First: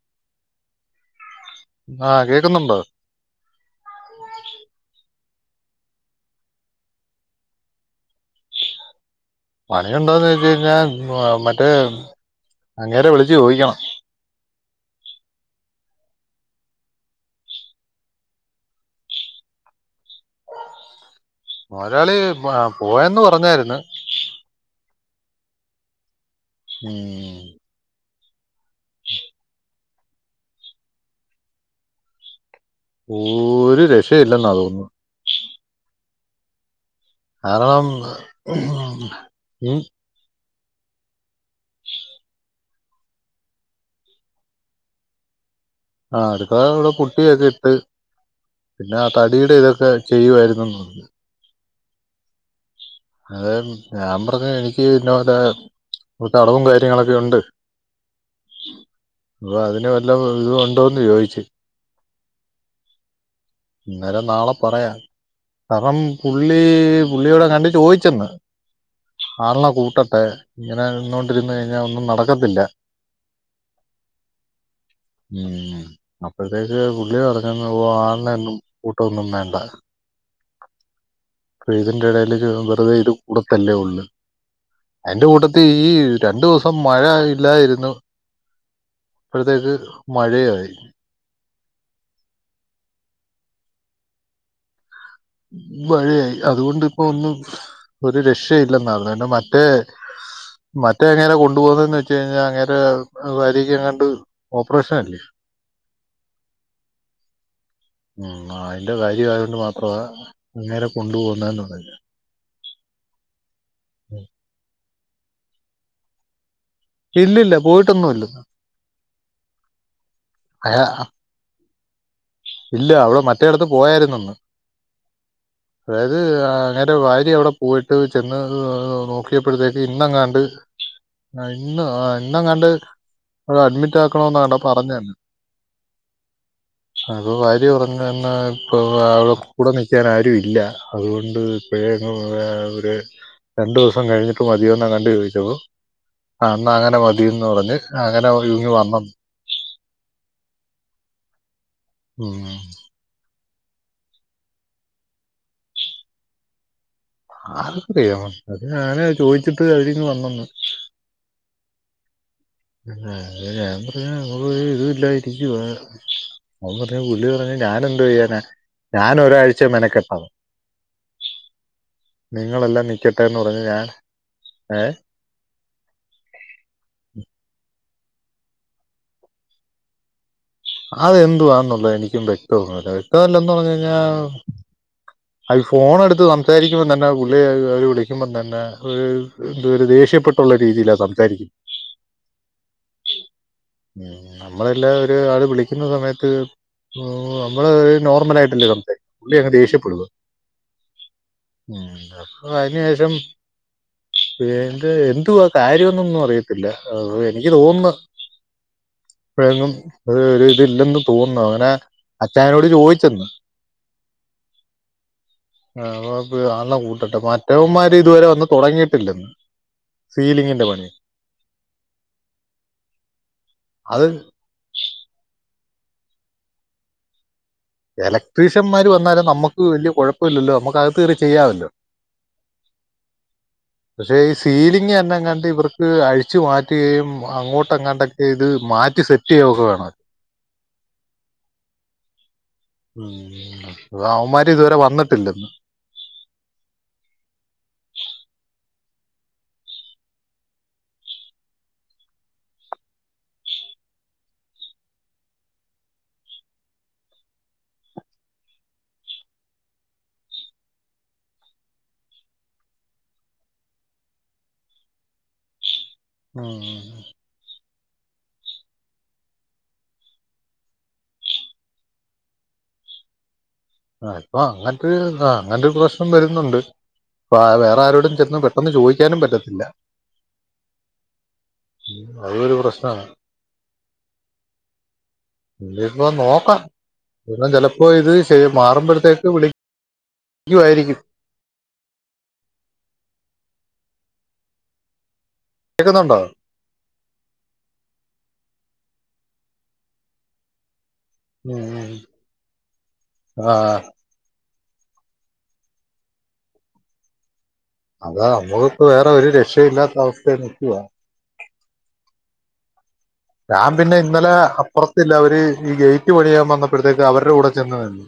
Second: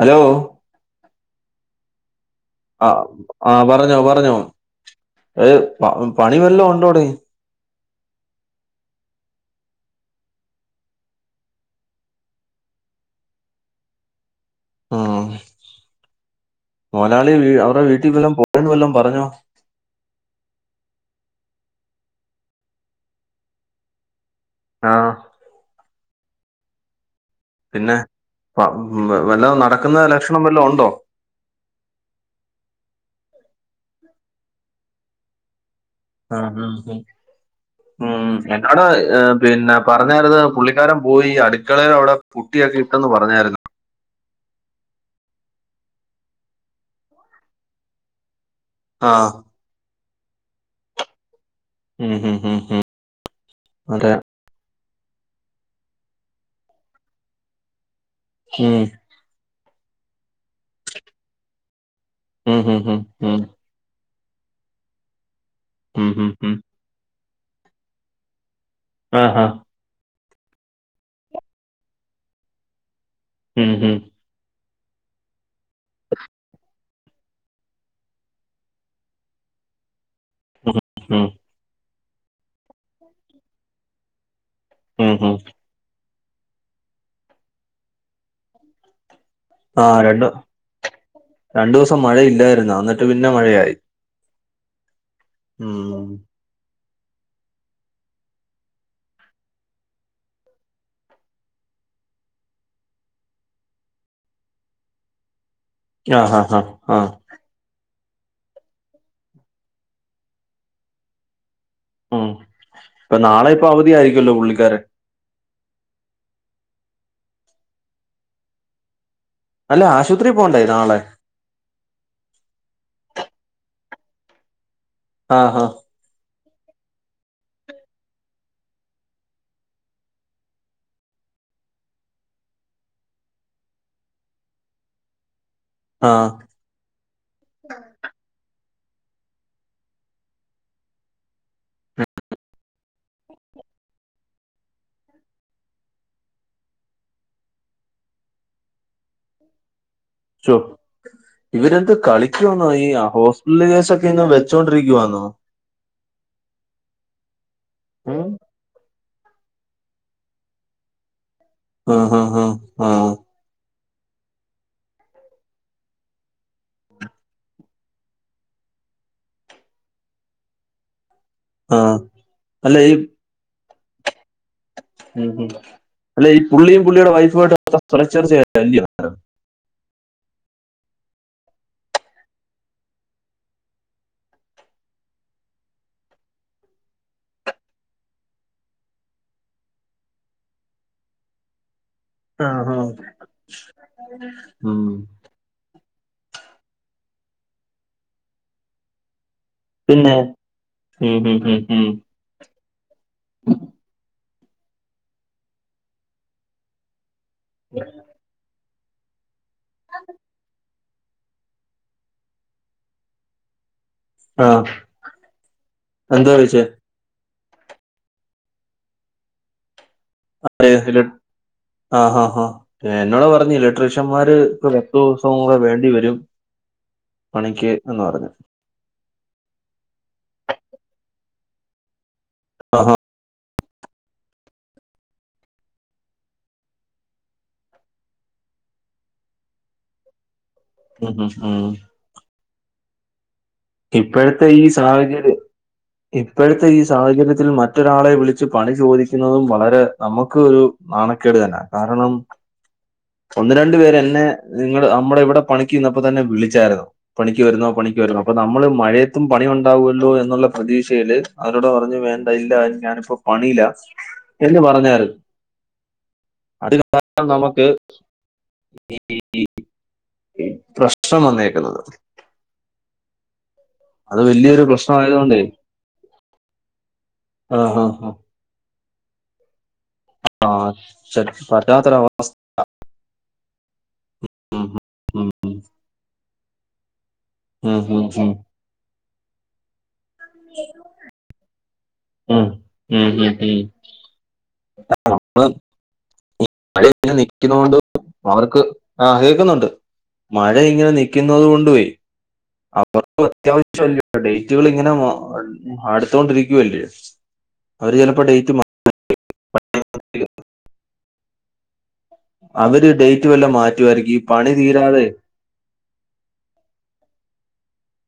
Hello.. ആഹ് കേക്കുന്നുണ്ടോ.? ആഹ് പറഞ്ഞോ പറഞ്ഞോ ഏ പണി വെല്ലോ ഒണ്ടോടെ? പണിയുണ്ടൊന്ന് ചോയ്ച്ച് കഴിഞ്ഞാ മറ്റേ അങ്ങേരെ വിളിച്ച് ചോയ്ക്കണം. മ് മോലാളി വീ അവടെ വീട്ടി വല്ലൊം പോയെന്ന് വല്ലൊം പറഞ്ഞോ.? മൊതലാളി പോയന്ന് പറഞ്ഞായിര്ന്ന് ആഹ് മ് ഹ്.. പിന്നെ വല്ലോം നടക്ക്ന്ന ലകഷ്ണം വല്ലോ ഒണ്ടോ.? ഓര് രക്ഷയു ഇല്ലെന്നാ തോന്നത്. ആഹ് മ് ഉം കാരണം ഉം എന്നോട് പിന്ന ഉം, പ പറഞ്ഞാര്ന്ന് പുള്ളിക്കാരൻ പോയി അടുക്കളെടെ അവ്ടെ പുട്ടിയൊക്കെ ഇട്ടെന്ന് പറഞ്ഞാര്ന്നു. ആ അടുകളെ അവ്ടെ പുട്ടിയൊക്കെ ഇട്ട് പിന്നെ ആ തടിടെ ഇതക്കെ ചെയ്യുുവാരുന്നെന്ന് പറഞ്ഞ്. ഉം ഹ് ഹ് ഹ്. അതെ ഞാൻ പർഞ്ഞ് എനിക്ക് ഇന്ന പോലെ കൊർചടവും കാര്യങ്ങളൊക്കെ ഒണ്ട്. മം വഅതിനു വലിയ ഇതുമുണ്ടോ ചോദിച്ചു. മ് ഹ് ഹ് മ് ഇന്നേരം നാളെ പറയാം കാരണം ഉം, ഉം, ഉം. പുള്ളി പുള്ളിയോടെ കണ്ട ചോയ്ചെന്ന് ആഹാ. ആളിനെ കൂട്ടട്ടെ ഇങ്ങനെ നിന്നോണ്ടിരു കഴിഞ്ഞ ഒന്നും നടക്കത്തില്ല. മം മം മം അപ്പഴത്തേക്ക് പുള്ളി പറഞ്ഞെന്നു ഓ ആളിന ഒന്നും കൂട്ടൊന്നും വേണ്ട. ഉം, ഇതിന്റെ ഇടയില് ഒരു വെറുതെ ഇത് കൂടത്തല്ലേ ഉള്ളു. ഉം, അതിന്റെ ഉം. കുട്ടത്തിൽ ഈ രണ്ട് ദിവസംമഴ ഇല്ലായിരുന്നു. ഇപ്പോഴത്തേക്ക് ആ രണ്ട് മഴയായി. രണ്ടു ദിവസം മഴ ഇല്ലായിരുന്ന അന്നിട്ട് പിന്നെ മഴയായി. ഉം മഴയായി അതുകൊണ്ട് ഇപ്പോ ഒന്നും ഒരു രക്ഷ്യ ഇല്ലെന്നാ മറ്റേ. മറ്റേ അങ്ങേരെ കൊണ്ടു പോകുന്നു, എന്ന് വെച്ച് കഴിഞ്ഞാൽ അങ്ങേരെ ഭാര്യക്ക് എങ്ങാണ്ട്, ഓപ്പറേഷൻ അല്ലെ. ആഹ ഹാ ഹാ ഹ. മം ആയിന്റെ ഭാര്യ ആയതുകൊണ്ട്‌ മാത്രമാ അങ്ങരെ കൊണ്ടുപോകുന്നത് എന്ന് പറയുന്നെ. ഉം പ്പൊ നാളെ ഇപ്പൊ അവധിയാ യിരിക്കുല്ലോ പുള്ളിക്കാരൻ. ഇല്ലില്ല പോയിട്ടൊന്നുമില്ല. അല്ല. ആശുപത്രി പോണ്ടേ അയാ നാളെ? ഇല്ല അവള് മറ്റേ ഇടത്ത് പോയായിരുന്നന്ന്. ആഹ് ഹാ. അതായത് അങ്ങേരെ ഭാര്യ അവിടെ പോയിട്ട് ചെന്ന് നോക്കിയപ്പോഴത്തേക്ക്, ഇന്നങ്ങാണ്ട് ഇന്നോ ഇന്നങ്ങാണ്ട് അവടെ അഡ്മിറ്റ് ആക്കണോന്ന്ങ്ങണ്ടാ പറഞാർന്നു. ആ. അപ്പോ ഭാര്യ പറഞ്ഞു എന്നെ ഇപ്പോ കൂടെ നിൽക്കാൻ ആരുമില്ല, അത് കൊണ്ട് ഏ ഒരു രണ്ടു ദിവസം കഴിഞ്ഞിട്ട് മതിയോ എന്ന കണ്ട് ചോയിച്ചപ്പോ, അന്നാ അങ്ങനെ മതിന്ന് പറഞ്ഞ് അങ്ങനെ ഒരുങ്ങി വന്നന്ന്. ചോ ഇവരെന്ത് ഉം കളിക്കുവെന്ന ആ ഈ ഹോസ് ലേസൊക്കെ ഇന്ന് വെച്ചോണ്ടിരിക്കുവാന്നോ. ആർക്കറിയാം. ഉം ഞാന് ചോദിച്ചിട്ട് അവരിങ്ങ് വന്നന്ന്. ആഹ ഹ ഹാ. ആ പിന്നെ ഞാ പറയാ ഒരു ഇല്ലാതില്ലാതിരിക്കുവാ. അവൻ പറഞ്ഞ് പുള്ളി പറഞ്ഞ് ഞാനെന്തു ചെയ്യാനാ. ഞാനൊരു ആഴ്ച മെനക്കെട്ടോ. ആ അല്ല നിങ്ങളെല്ലാം ഈ നിക്കട്ടെ എന്ന് പറഞ്ഞ ഞാൻ ഏ ഉം ഉം. അല്ല പുള്ളിയും പുള്ളിയുടെ വൈഫും ആയിട്ടു [unintelligible] ചേർച്ചയാണല്ല്യോ? അത എന്തുവാണെന്ന് എനിക്കും വ്യക്തമൊന്നല്ല. വ്യക്തമല്ല എന്ന് പറഞ്ഞ കഴിഞ്ഞാൽ, അത് ഫോൺ എടുത്ത് സംസാരിക്കുമ്പോം തന്നെ, പുള്ളി വിളിക്കുമ്പോം തന്നെ ഏഹ് എന്തൊ രു ദേഷ്യപ്പെട്ട ള്ള രീതിയില സംസാരിക്കു. ആ ഹാ ഉം. നമ്മളെല്ലാം ഒരാൾ വിളിക്കു ന്ന സമയത്ത് നമ്മള് നോർമൽ ആയിട്ടല്ലേ സംസാരിക്കു. പുള്ളി അങ്ങ് ദേഷ്യപ്പെടും. പിന്നെ. ഉം എക അയിനു ശേഷം, [unintelligible] എന്തുവാ കാര്യമന്നൊന്നും അറിയത്തില്ല. എനിക്ക് തോന്നുന്നു എങ്ങും ഒരു ഇതില്ലെന്ന് തോന്നുന്നു. അങ്ങനെ അച്ചായനോട് ചോദിച്ചെന്ന്. ആഹ അ പ ആളാം കൂട്ടട്ടെ. മറ്റവന്മാര് ഇതുവരെ വന്ന് തുടങ്ങിയിട്ടില്ലന്ന്. [unintelligible] ആഹ ഹ എന്നോട് പറഞ്ഞു അത് ഇലക്ട്രീഷ്യന്മാര് [unintelligible] ഒരു ദിവസവും കൂടെ വേണ്ടിവരും പണിക്ക്. എന്ന് പറഞ്ഞു എലക്ട്രീഷ്യന്മാര് വന്നാലും നമുക്ക് വല്യ കുഴപ്പ ഇല്ലല്ലോ. നമുക്ക് അകത്ത് കേറി ചെയ്യാമല്ലോ. ആഹ [inaudible] പക്ഷെ ഈ സീലിംഗ ന്നെങ്ങാണ്ട് ഇവർക്ക് അഴിച്ചു മാറ്റുകയും, അങ്ങോട്ടെ ങ്ങാണ്ടൊക്കെ ഇത് മാറ്റി സെറ്റ് റ്റെയും [unintelligible] ഉ ഉം ഉം. ഉം ഇപ്പോഴത്തെ അവന്മാര് ഈ ഇതുവരെ സാഹചര്യം വന്നിട്ടില്ലെന്ന് ഇപ്പോഴത്തെ ഈ സാഹചര്യത്തിൽ മറ്റൊരാളെ വിളിച്ച് പണി ചോദിക്കുന്നതും, വളരെ നമുക്ക് ഒരു നാണക്കേട് തന്നാ. കാരണം [inaudible] ഒന്ന് രണ്ടു പേര് എന്നെ നിങ്ങ നമ്മുടെ ഇവിടെ പണിക്ക് നിന്നപ്പോ തന്നെ വിളിച്ചായിരുന്നു പണിക്ക് വരുന്നോ പണിക്ക് വരുന്നോ പ്പോ നമ്മള് മഴയത്തും പണിയുണ്ടാവല്ലോ എന്നുള്ള പ്രതീക്ഷയില് അവരോട് പറഞ്ഞു വേണ്ട ഇല്ല ഞാനിപ്പം പണില്ല എന്ന് പറഞ്ഞാറ് അത് കാരണം നമുക്ക് ഇ ഇ ഇ ഇപ്രശ്നം വന്നേക്കുന്നത് ആഹ് അത് ഇപ്പൊ വലിയൊരു അങ്ങനത്തെ ആഹ് പ്രശ്നമായതുകൊണ്ടേ. അങ്ങനത്തെരു പ്രശ്നം വരുന്നുണ്ട് പ്പൊ വേറെ ആഹ്. ആഹ്. ആരോടും ചെന്ന് പെട്ട ഒന്ന് ചോയിക്കാനും പറ്റത്തില്ല ആഹ് ച അതൊരു പറ്റാത്തൊരവസ്ഥ പ്രശ്നം ഇല്ലപ്പ നോക്കാ പി ചിലപ്പോ മ്ഹ്. ഇത് മ്ഹ്. ചെയ മാറുമ്പോഴത്തേക്ക് വിളി ക്കുവായിരിക്കും [inaudible] ഉം ഉം ഉം ഉം അ നമ്മള് കേക്കുന്നുണ്ടോ മഴ ഇങ്ങനെ നിക്കണോണ്ട് അവർക്ക് ആഹ് കേക്കുന്നുണ്ട് മഴ ഇങ്ങനെ നി ക്കിന്നത് ഉം കൊണ്ട് പോയി ഉം അവർക്ക ആ അത്യാവശ്യല്ല ഡേറ്റുകൾ ഇങ്ങനെ അടുത്തൊണ്ടിരിക്കുവല്ലേ അതാ നമുക്ക് വേറെ ഒരു രക്ഷ ഇല്ലാത്ത മാറ്റി അവസ്ഥയിനിക്കുവാ അവര് ഡേയ് ഞാ പിന്നെ ഇന്നലെ അപ്പുറത്തില്ല അവര് ഈ ഗേറ്റ് പണിയാൻ വന്നപ്പോഴത്തേക്ക് അവരുടെ കൂടെ ചെന്ന് നിന്നു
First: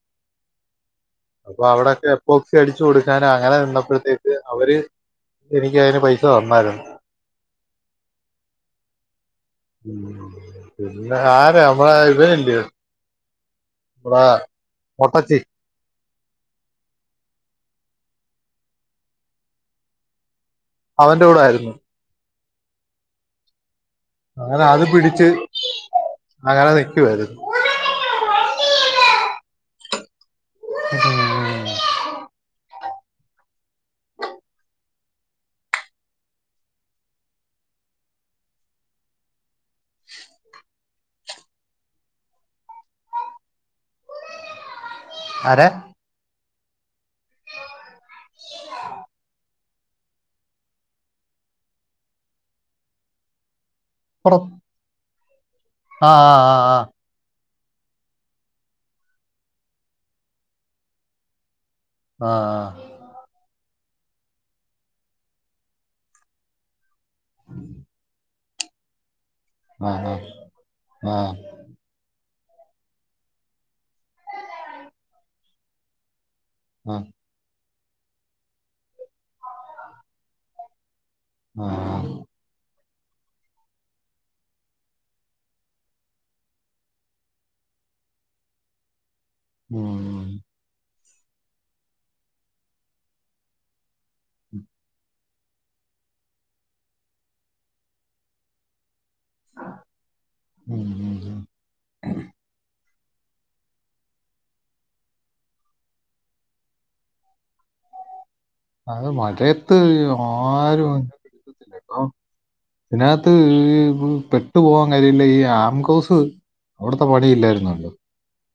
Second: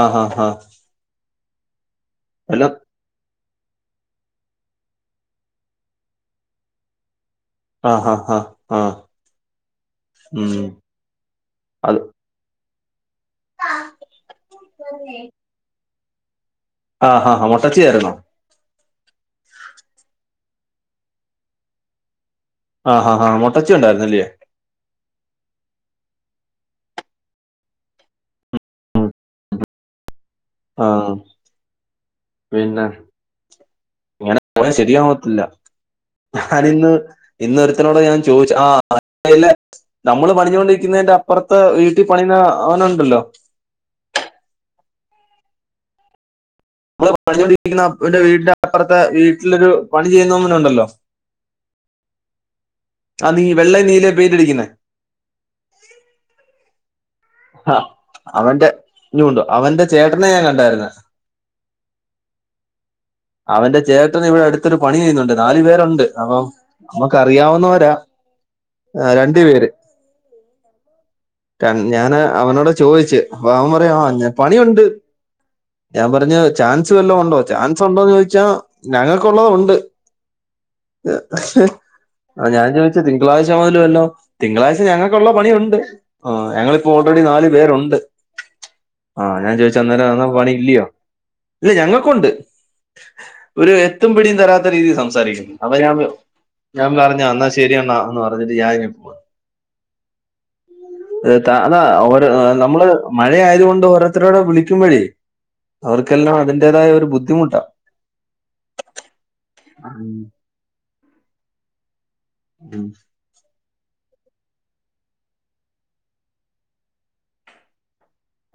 ആഹ് ഹഹ അപ്പൊ അവിടെക്കെ എപ്പോക്സി അടിച്ചു കൊടു ഞാൻ അങ്ങനെ വന്നപ്പോഴത്തേക്ക് അവര് എനിക്ക് അയിന് പൈസ തന്നായിരുന്നു ആഹ് ഹ ഹ ആഹ് ഉം പിന്നെ ആര നമ്മള അത് ഇവനില്ലയോ [unintelligible] മൊട്ടച്ചി അ ആഹ് മൊട്ടച്ചി ആരുന്നോ അവന്റെ കൂടെ ആരുന്നു അ ഹാ ഹാ മൊട്ടച്ചി ഉണ്ടായിരുന്നില്ലേ അങ്ങന അത് പിടിച്ച് അങ്ങന നിക്കുവാരുന്നു ആഹ് ഉം. പിന്നെ ഇങ്ങനെ പോയ ശരിയാവത്തില്ല ഞാനിന്ന് ഇന്നൊരുത്തനോട് ഞാൻ ചോദിച്ചു ആഹ് [unintelligible] ല്ലെ നമ്മള് പണിഞ്ഞൊണ്ടിരിക്കുന്നെന്റെ അപ്പറത്ത് വീട്ടിൽ പണിയുന്ന അവനുണ്ടല്ലോ ആരെ നമ്മള് പണിഞ്ഞൊണ്ടിരിക്കണ വീടിന്റെ അപ്പറത്തെ വീട്ടിലൊരു പണി ചെയ്യുന്നവനുണ്ടല്ലോ [inaudible] ആഹ് നീ വെള്ളെ നീലെ അ ആഹ് ആഹ് അ ആഹ് അവന്റെ ഇനുണ്ടു അവന്റെ ചേട്ടനെ ഞാൻ കണ്ടായിര്ന്ന് അ ആഹ് അവന്റെ ചേട്ടന് ഇവിടെ അടുത്തൊരു പണി ചെയ്യുന്നുണ്ട്. നാലു പേരുണ്ട്. അപ്പം നമ്മുക്കറിയാവുന്നവരാ രണ്ടു പേര് അ ആഹ് ആഹ് ഞാന് അവനോട് ചോയിച്ച്. അപ്പ അവൻ പറയാൻ പണിയുണ്ട്. ഞാൻ പറഞ്ഞ് ചാൻസ് ആഹ് വല്ലോം ഉണ്ടോ ചാൻസ് ഉണ്ടോന്ന്. ചോദിച്ചാ ഞങ്ങൾക്കുള്ളത് ഉണ്ട്. [unintelligible] ആഹ് ആഹ് ഞാൻ ചോദിച്ച് തിങ്കളാഴ്ച മുതല് വല്ലോ തിങ്കളാഴ്ച ഞങ്ങൾക്കുള്ള പണിയുണ്ട്. ആന് ഞങ്ങളിപ്പോ ഓൾറെഡി നാല് പേരുണ്ട്. ആഹ് ഞാൻ ചോദിച്ച അന്നേരം ഉം അന്ന പണി ഇല്ലയോ? ഇത് ഞങ്ങക്കുണ്ട്. ഒരു എത്തും പിടിയും തരാത്ത രീതിയിൽ സംസാരിക്ക് ന്ന് അപ്പോ ഞാനൊ ഞാൻ പറഞ്ഞാ ശരിയന്നാ പറഞ്ഞിട്ട് ഞാനിങ്ങ് പോന്ന്. അഹ് താ താ ഓ നമ്മള് മഴ ആയതുകൊണ്ട് ഓരോരുത്തരോടെ വിളിക്കുംമ്പഴേ. അവർക്കെല്ലാം അതിന്റേതായ ഒരു ബുദ്ധിമുട്ടാ. അത് മഴയത്ത് ആഹ് ആരും [unintelligible] ത്ത് ഈ പെട്ടു പോകാൻ കര്യ ഇല്ലെങ്കി ഈ ആംകോസ് അവിടുത്തെ പണി ഇല്ലായിരുന്നല്ലോ.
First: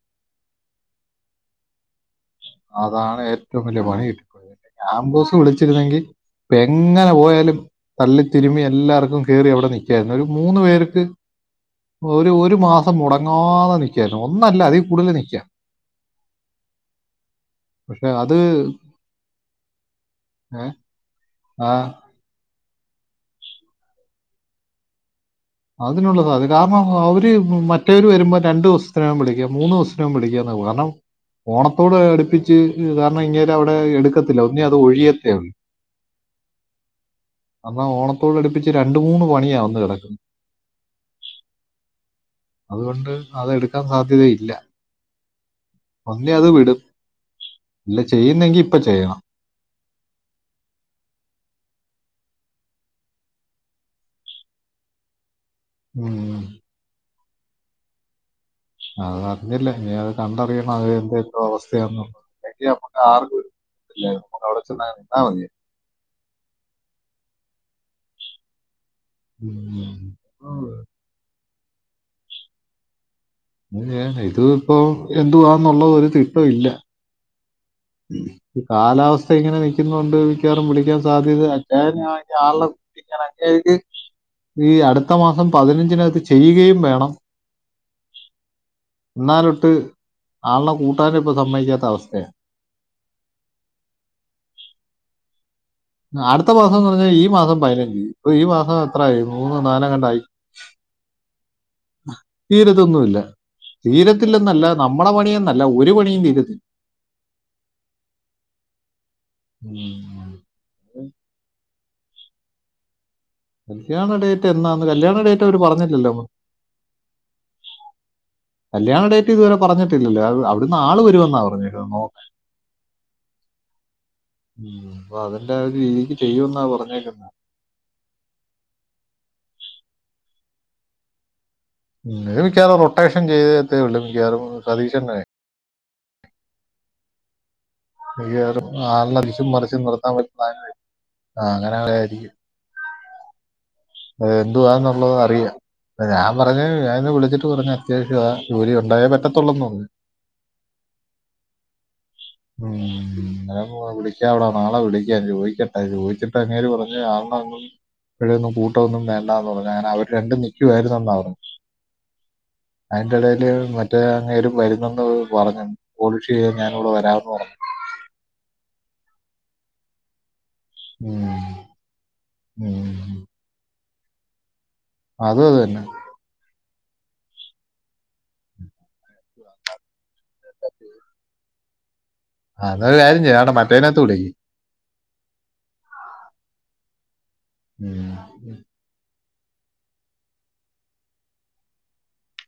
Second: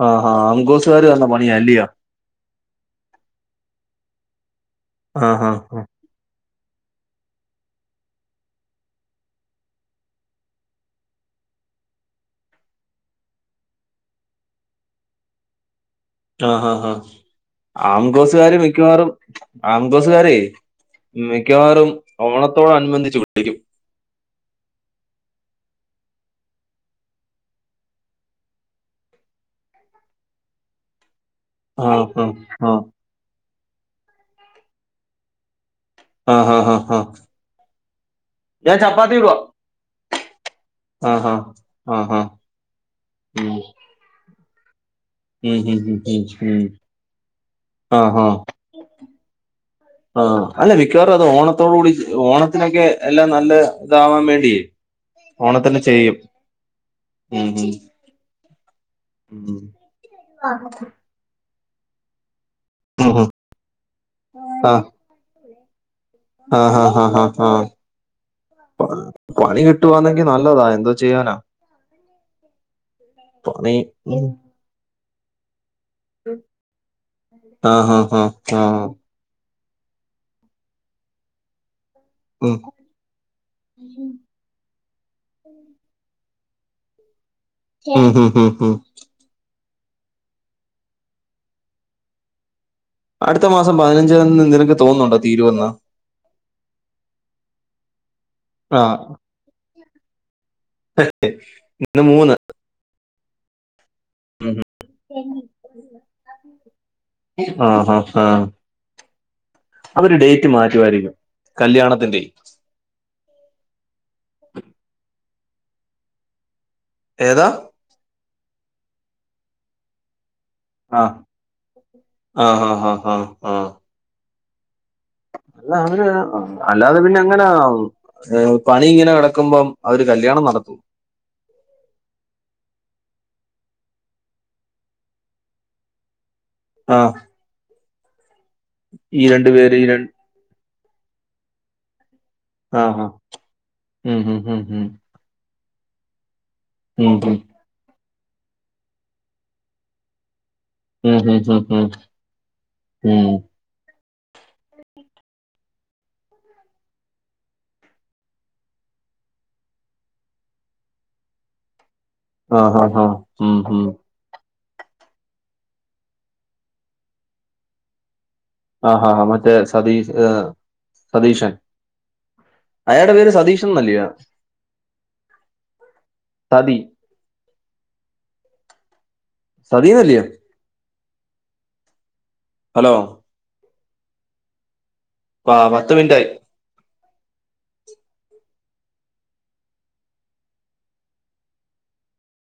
ആഹ് ആഹ് ആങ്കോസുകാര് വന്ന പണിയാ അല്ലെയോ. അതാണ് ഏറ്റവും വല്യ പണികിട്ടി പോയത് ആംങ്കോസ് ആഹ് ആഹ് വിളിച്ചിരുന്നെങ്കി. പ്പെങ്ങനെ പോയാലും തള്ളിത്തിതിരിമ്മി എല്ലാവർക്കും കേറി അവിടെ നിക്ക്യാര്ന്നു. ഒരു മൂന്ന് പേര്ക്ക്. ഒരു ഒരു മാസം മുടങ്ങാതെ നിക്ക്യായിരുന്നു. ഒന്നല്ല അതിൽ കൂടുതല് നിക്കാ ആഹ് ആഹ് ഹാ ആം പക്ഷെ അത് കോസുകാര് മിക്ക്യവാറും ആംകോസുകാരെ ഏഹ് ആഹ് മിക്ക്യവാറും ഓണത്തോടനുബന്ധിച്ച് കൊണ്ടിരിക്കും. അതിനുള്ള സാധ്യത കാരണം അവര് മറ്റവര് വരുമ്പോ രണ്ട് ദിവസത്തിനേകും വിളിക്കും മൂന്ന് ദിവസത്തിനകം വിളിക്ക ന്ന കാര്ണം ആ ഓണത്തോടെ ആ അടുപ്പിച്ച് ആ കാര്ണം ഇങ്ങേര അവിടെ എടുക്കത്തില്ല ഒന്നേ അത് ഒഴിയത്തേ ഒള്ളൂ. ആഹ് ഹ ആഹ് ആഹ് എന്നാ ഓണത്തോട് അടുപ്പിച്ച് രണ്ട മൂന്ന് പണിയാ വന്ന് കെടക്കുന്ന ആഹ് ആഹ് ആഹ് ആഹ് അതുകൊണ്ട് അത് എടുക്കാൻ സാധ്യതയില്ല. ഉം, ഉം, ഉം, ഉം, ഒന്നെ അത് ഉം. വിടും. ഇല്ലെ ചെയ്യുന്നെങ്കി ഇപ്പ ചെയ്യണം. ആഹ് അല്ല മിക്ക്യവാറും അത് ഓണത്തോടു കൂടി ഓണത്തിനൊക്കെ എല്ലാം നല്ല ഇതാവാൻ വേണ്ടിയേ. ഓണത്തിന്ന് ചെയ്യും ഉം. ഉം. അത് ഉം, അറിഞ്ഞില്ലെ. ഇഞ്ഞ് അത് കണ്ടറിയണം അത് എന്തെന്തോ അവസ്ഥയാന്നു. എഹ് നമ്മുക്ക് ഉം, ഉം. ആർക്കും തില്ലായിരുന്നു അവിടെ ചെന്ന എന്താ മതി [unintelligible] ആഹ് ഹാ ആഹ് ഹാ ആഹ് പണി ഉം. കിട്ടുകവാന്നെങ്കി നല്ലതാ ഉം. എന്ത് ചെയ്യാനാ. [inaudible] അങ്ങ ഉം. [unintelligible] ഇത് ഇപ്പോ എന്തുവാന്നുള്ള ഒരു തിട്ടൊ ഇല്ല ആഹ് അഹ് ഉം കാലാവസ്ഥ ഇങ്ങനെ നിൽക്കുന്നുണ്ട് മിക്ക്യവറും വിളിക്കാൻ സാധ്യത അച് [unintelligible] ഉം, ആളെ [unintelligible] ഇങ്ങനെ [unintelligible] ല്ലെങ്കിൽ ഈ അടുത്ത മാസം പതിനഞ്ചിനകത്ത് ചെയ്യുകയും വേണം. ഉം ഉം ഉം ഉം എന്നാലൊട്ട് ആളെ കൂട്ടാര് ഇപ്പോ സമ്മയ്ക്കാത്ത അവസ്ഥയാ. അടുത്ത മാസം പതിനഞ്ച് നിനക്ക് തോന്നുന്നുണ്ടോ തീരോവെന്ന്. അടുത്ത മാസംന്ന് പറഞ്ഞാ ഈ മാസം പയ്നഞ്ച്. ഇപ്പൊ ഈ മാസം ആ എത്രായി മൂന്ന് നാലാം കണ്ട ആയി. [unintelligible] ഇന്ന് മൂന്ന്. തീരതൊന്നുല്ല തീരത്ത് ഉം. ത്തില്ലെന്നല്ല നമ്മളെ പണിയൊന്നല്ല ഒരു പണിയും തീരത്തി ആ ഹാ ഹാ ഉം റ്റുമായിരിക്കും കല്യാണത്തിന്റെ. കല്യാണ ഡേറ്റ് എന്നാന്ന് കല്യാണ ഡേറ്റ് അവര് പറഞ്ഞില്ലല്ലോ [unintelligible] ഏതാ കല്ല്യാണ ഡേറ്റ് ഇതുവരെ പറഞ്ഞിട്ടില്ലല്ലോ. അ അവിടുന്ന് ആള് വരുമെന്നാ പറഞ്ഞ്നോ [unintelligible] ആഹ് ആഹ് ആഹ് ആഹ് ആഹ ഉം അപ്പൊ അതിന്റെ ആ അല്ല ഒരു അവര് രീതിക്ക് ചെയ്യുമെന്നാ അല്ലാതെ പറഞ്ഞേക്കുന്നത് പിന്നെ എ ങ്ങനാ പണി ഇങ്ങനെ കെടക്കുമ്പം അവര് കല്യാണം നടത്തും വിരമിക്കാന്ള്ള റൊട്ടേഷൻ ചേയ്തതേ ഒള്ളൂ മിക്ക്യവാറും സതീഷ്ന്റെ. ആഹ് ഇയേറും നാളെ വിഷും രണ്ട് പേര് മറിച്ചും ഈ രണ്ട് നിർത്താൻ പറ്റുന്ന ആഹ് അങ്ങനെ ആളെ ആയിരിക്കും ആഹ് അഹ് അത് എന്തുവാ എന്നുള്ളത് അറിയാം ഞാൻ പറഞ്ഞത് ഞാൻ ഇന്ന് ഉം ഹും. വിളിച്ചിട്ട് പറഞ്ഞ് അത്യാവശ്യവാ ജോലി ഉണ്ടായേ പറ്റത്തുള്ളൂന്ന് പറഞ്ഞു ഉം ഉം ഉംഉം ഓ വിളിക്കാവട നളെ വിളിക്കാം ചോയി ക്കട്ടെ, ചോദിച്ചിട്ട് അങ്ങേര് പറഞ്ഞ് ആളിനെ ഒന്നും ഇപ്പയൊന്നും കൂട്ട് ഒന്നും വേണ്ടാന്ന് പറഞ്ഞു അങ്ങനെ അവര് രണ്ടും നി ക്കായിരുന്നു എന്നാ പറഞ്ഞു ആ ഹാ ഹാ അയിന്റെ ഇടയില് ഉം ഹും. മറ്റേ അങ്ങേരും വരുന്നെന്ന് പറഞഞ്ഞെന്ന് പോളിഷ് ചെയ്യാൻ ഞാനൂടെ വരാമെന്ന് പറഞ്ഞു ആഹ് ആഹ് മറ്റേ സതീ സതീഷൻ ഉം, ഉം. അയാള്ടെ പേര് സതീഷ് ത്തും മല്ലിയാ അത് അതന്നെ തതി സതീവല്ലിയൊ ആ ഹലോ. എന്നൊരു കാര്യം ചെയ്യ് മറ്റേനകത്ത് വിളിക്ക്‌ ആ പത്ത് മിനിറ്റ് ആയി ഉം